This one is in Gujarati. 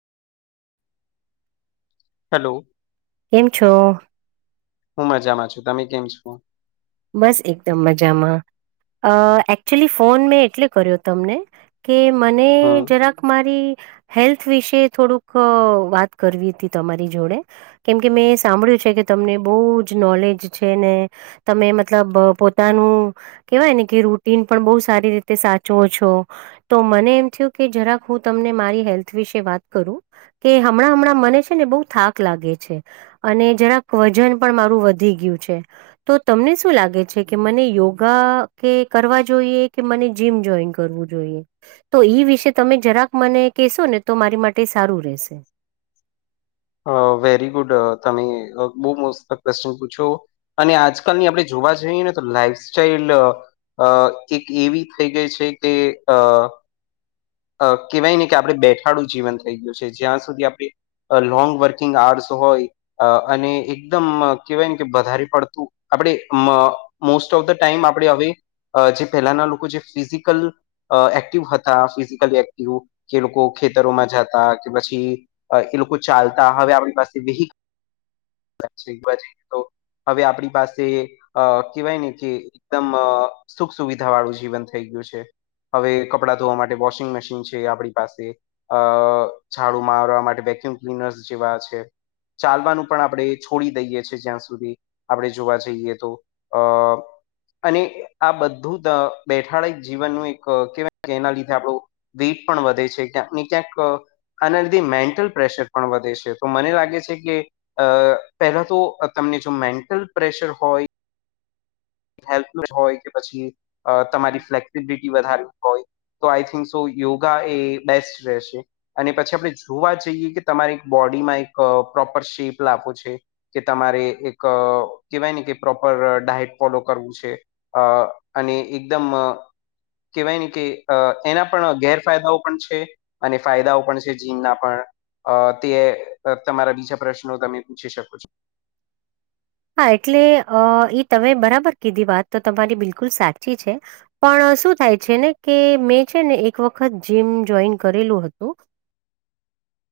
હલ્લો. એમ છો? હું મજામાં છું તમે કેમ છો? બસ એકદમ મજામાં અ એકચુલી ફોન મેં એટલે કર્યો તમને કે મને હમ જરાક મારી હેલ્થ વિશે થોડુંક વાત કરવી હતી તમારી જોડે કેમ કે મેં સાંભળ્યું છે કે તમને બહુ જ નોલેજ છે ને તમે મતલબ પોતાનું કેવાય ને કે રૂટીન પણ બહુ સારી રીતે સાચવો છો. તો મને એમ થયું કે જરાક હું તમને મારી હેલ્થ વિશે વાત કરું. કે હમણાં હમણાં મને છે ને બહુ થાક લાગે છે. અને જરાક વજન પણ મારું વધી ગયું છે. તો તમને શું લાગે છે કે મને યોગા કે કરવા જોઈએ કે મને જીમ જોઈન કરવું જોઈએ તો ઈ વિશે તમે જરાક મને કહેશો ને તો મારી માટે સારું રહેશે. અ વેરી ગુડ તમે બહુ મોસ્ત ક્વેશ્ચન પૂછો અને આજકાલની આપણે જોવા જઈએ ને તો લાઈફ સ્ટાઈલ અ એક એવી થઈ ગઈ છે કે અ અ કહેવાય નને કે આપડે બેઠાડું જીવન થઈ ગયું છે જ્યાં સુધી આપણે લોંગ વર્કિંગ આર્સ હોય અને એકદમ કેહેવાય ને કે વધારે પડતું આપણે મોસ્ટ ઓફ ધ ટાઈમ આપણે હવે જે પહેલાના લોકો જે ફિઝિકલ એક્ટિવ હતા ફીઝી વેકતીઓ કે લોકો ખેતરોમાં જતા કે પછી એ લોકો ચાલતા હવે આપણી પાસે વિહિ વાઈ તો હવે આપણી પાસે અ કેહેવાય ને કે એકદમ સુખ સુવિધા વાળું જીવન થઈ ગયું છે હવે કપડાં ધોવા માટે વો વોશિંગ મશીન છે આપણી પાસે અ ઝાડુ મારવા માટે વેક્યુમ ક્લીનર્સ જેવા છે ચાલવાનું પણ આપણે છોડી દઈએ છીએ જ્યાં સુધી આપણે જોવા જઈએ તો અ અને આ બધું જ બેઠાડ જીવનનું એક કેવાય એના લીધે આપણું વીટ પણ વધે છે ક્યાંક ને ક્યાંક આના લીધે મેન્ટલ પ્રેશર પણ વધે છે તો મને લાગે છે કે અ પહેલા તો તમને જો મેન્ટલ પ્રેશર હોય હેલ્થ હોય કે પછી તમારી ફ્લેક્સિબિલિટી વધારે હોય તો આઈ થિંક સો યોગા એ બેસ્ટ રહેશે. અને પછી આપણે જોવા જઈએ કે તમારે એક બોડીમાં એક પ્રોપર શેપ લાવો છે. કે તમારે એક કેહેવાય ને કે પ્રોપર ડાયટ ફોલો કરવું છે અ અને એકદમ અ કેવાય ને કે એના પણ ગેરફાયદાઓ પણ છે અને ફાયદાઓ પણ છે જીમના પણ અ તે તમારા બીજા પ્રશ્નો તમે પૂછી શકો છો હા એટલે અ ઈ તમે બરાબર કીધી વાત તો તમારી બિલકુલ સાચી છે પણ શું થાય છે ને કે મેં છે ને એક વખત જીમ જોઈન કરેલું હતું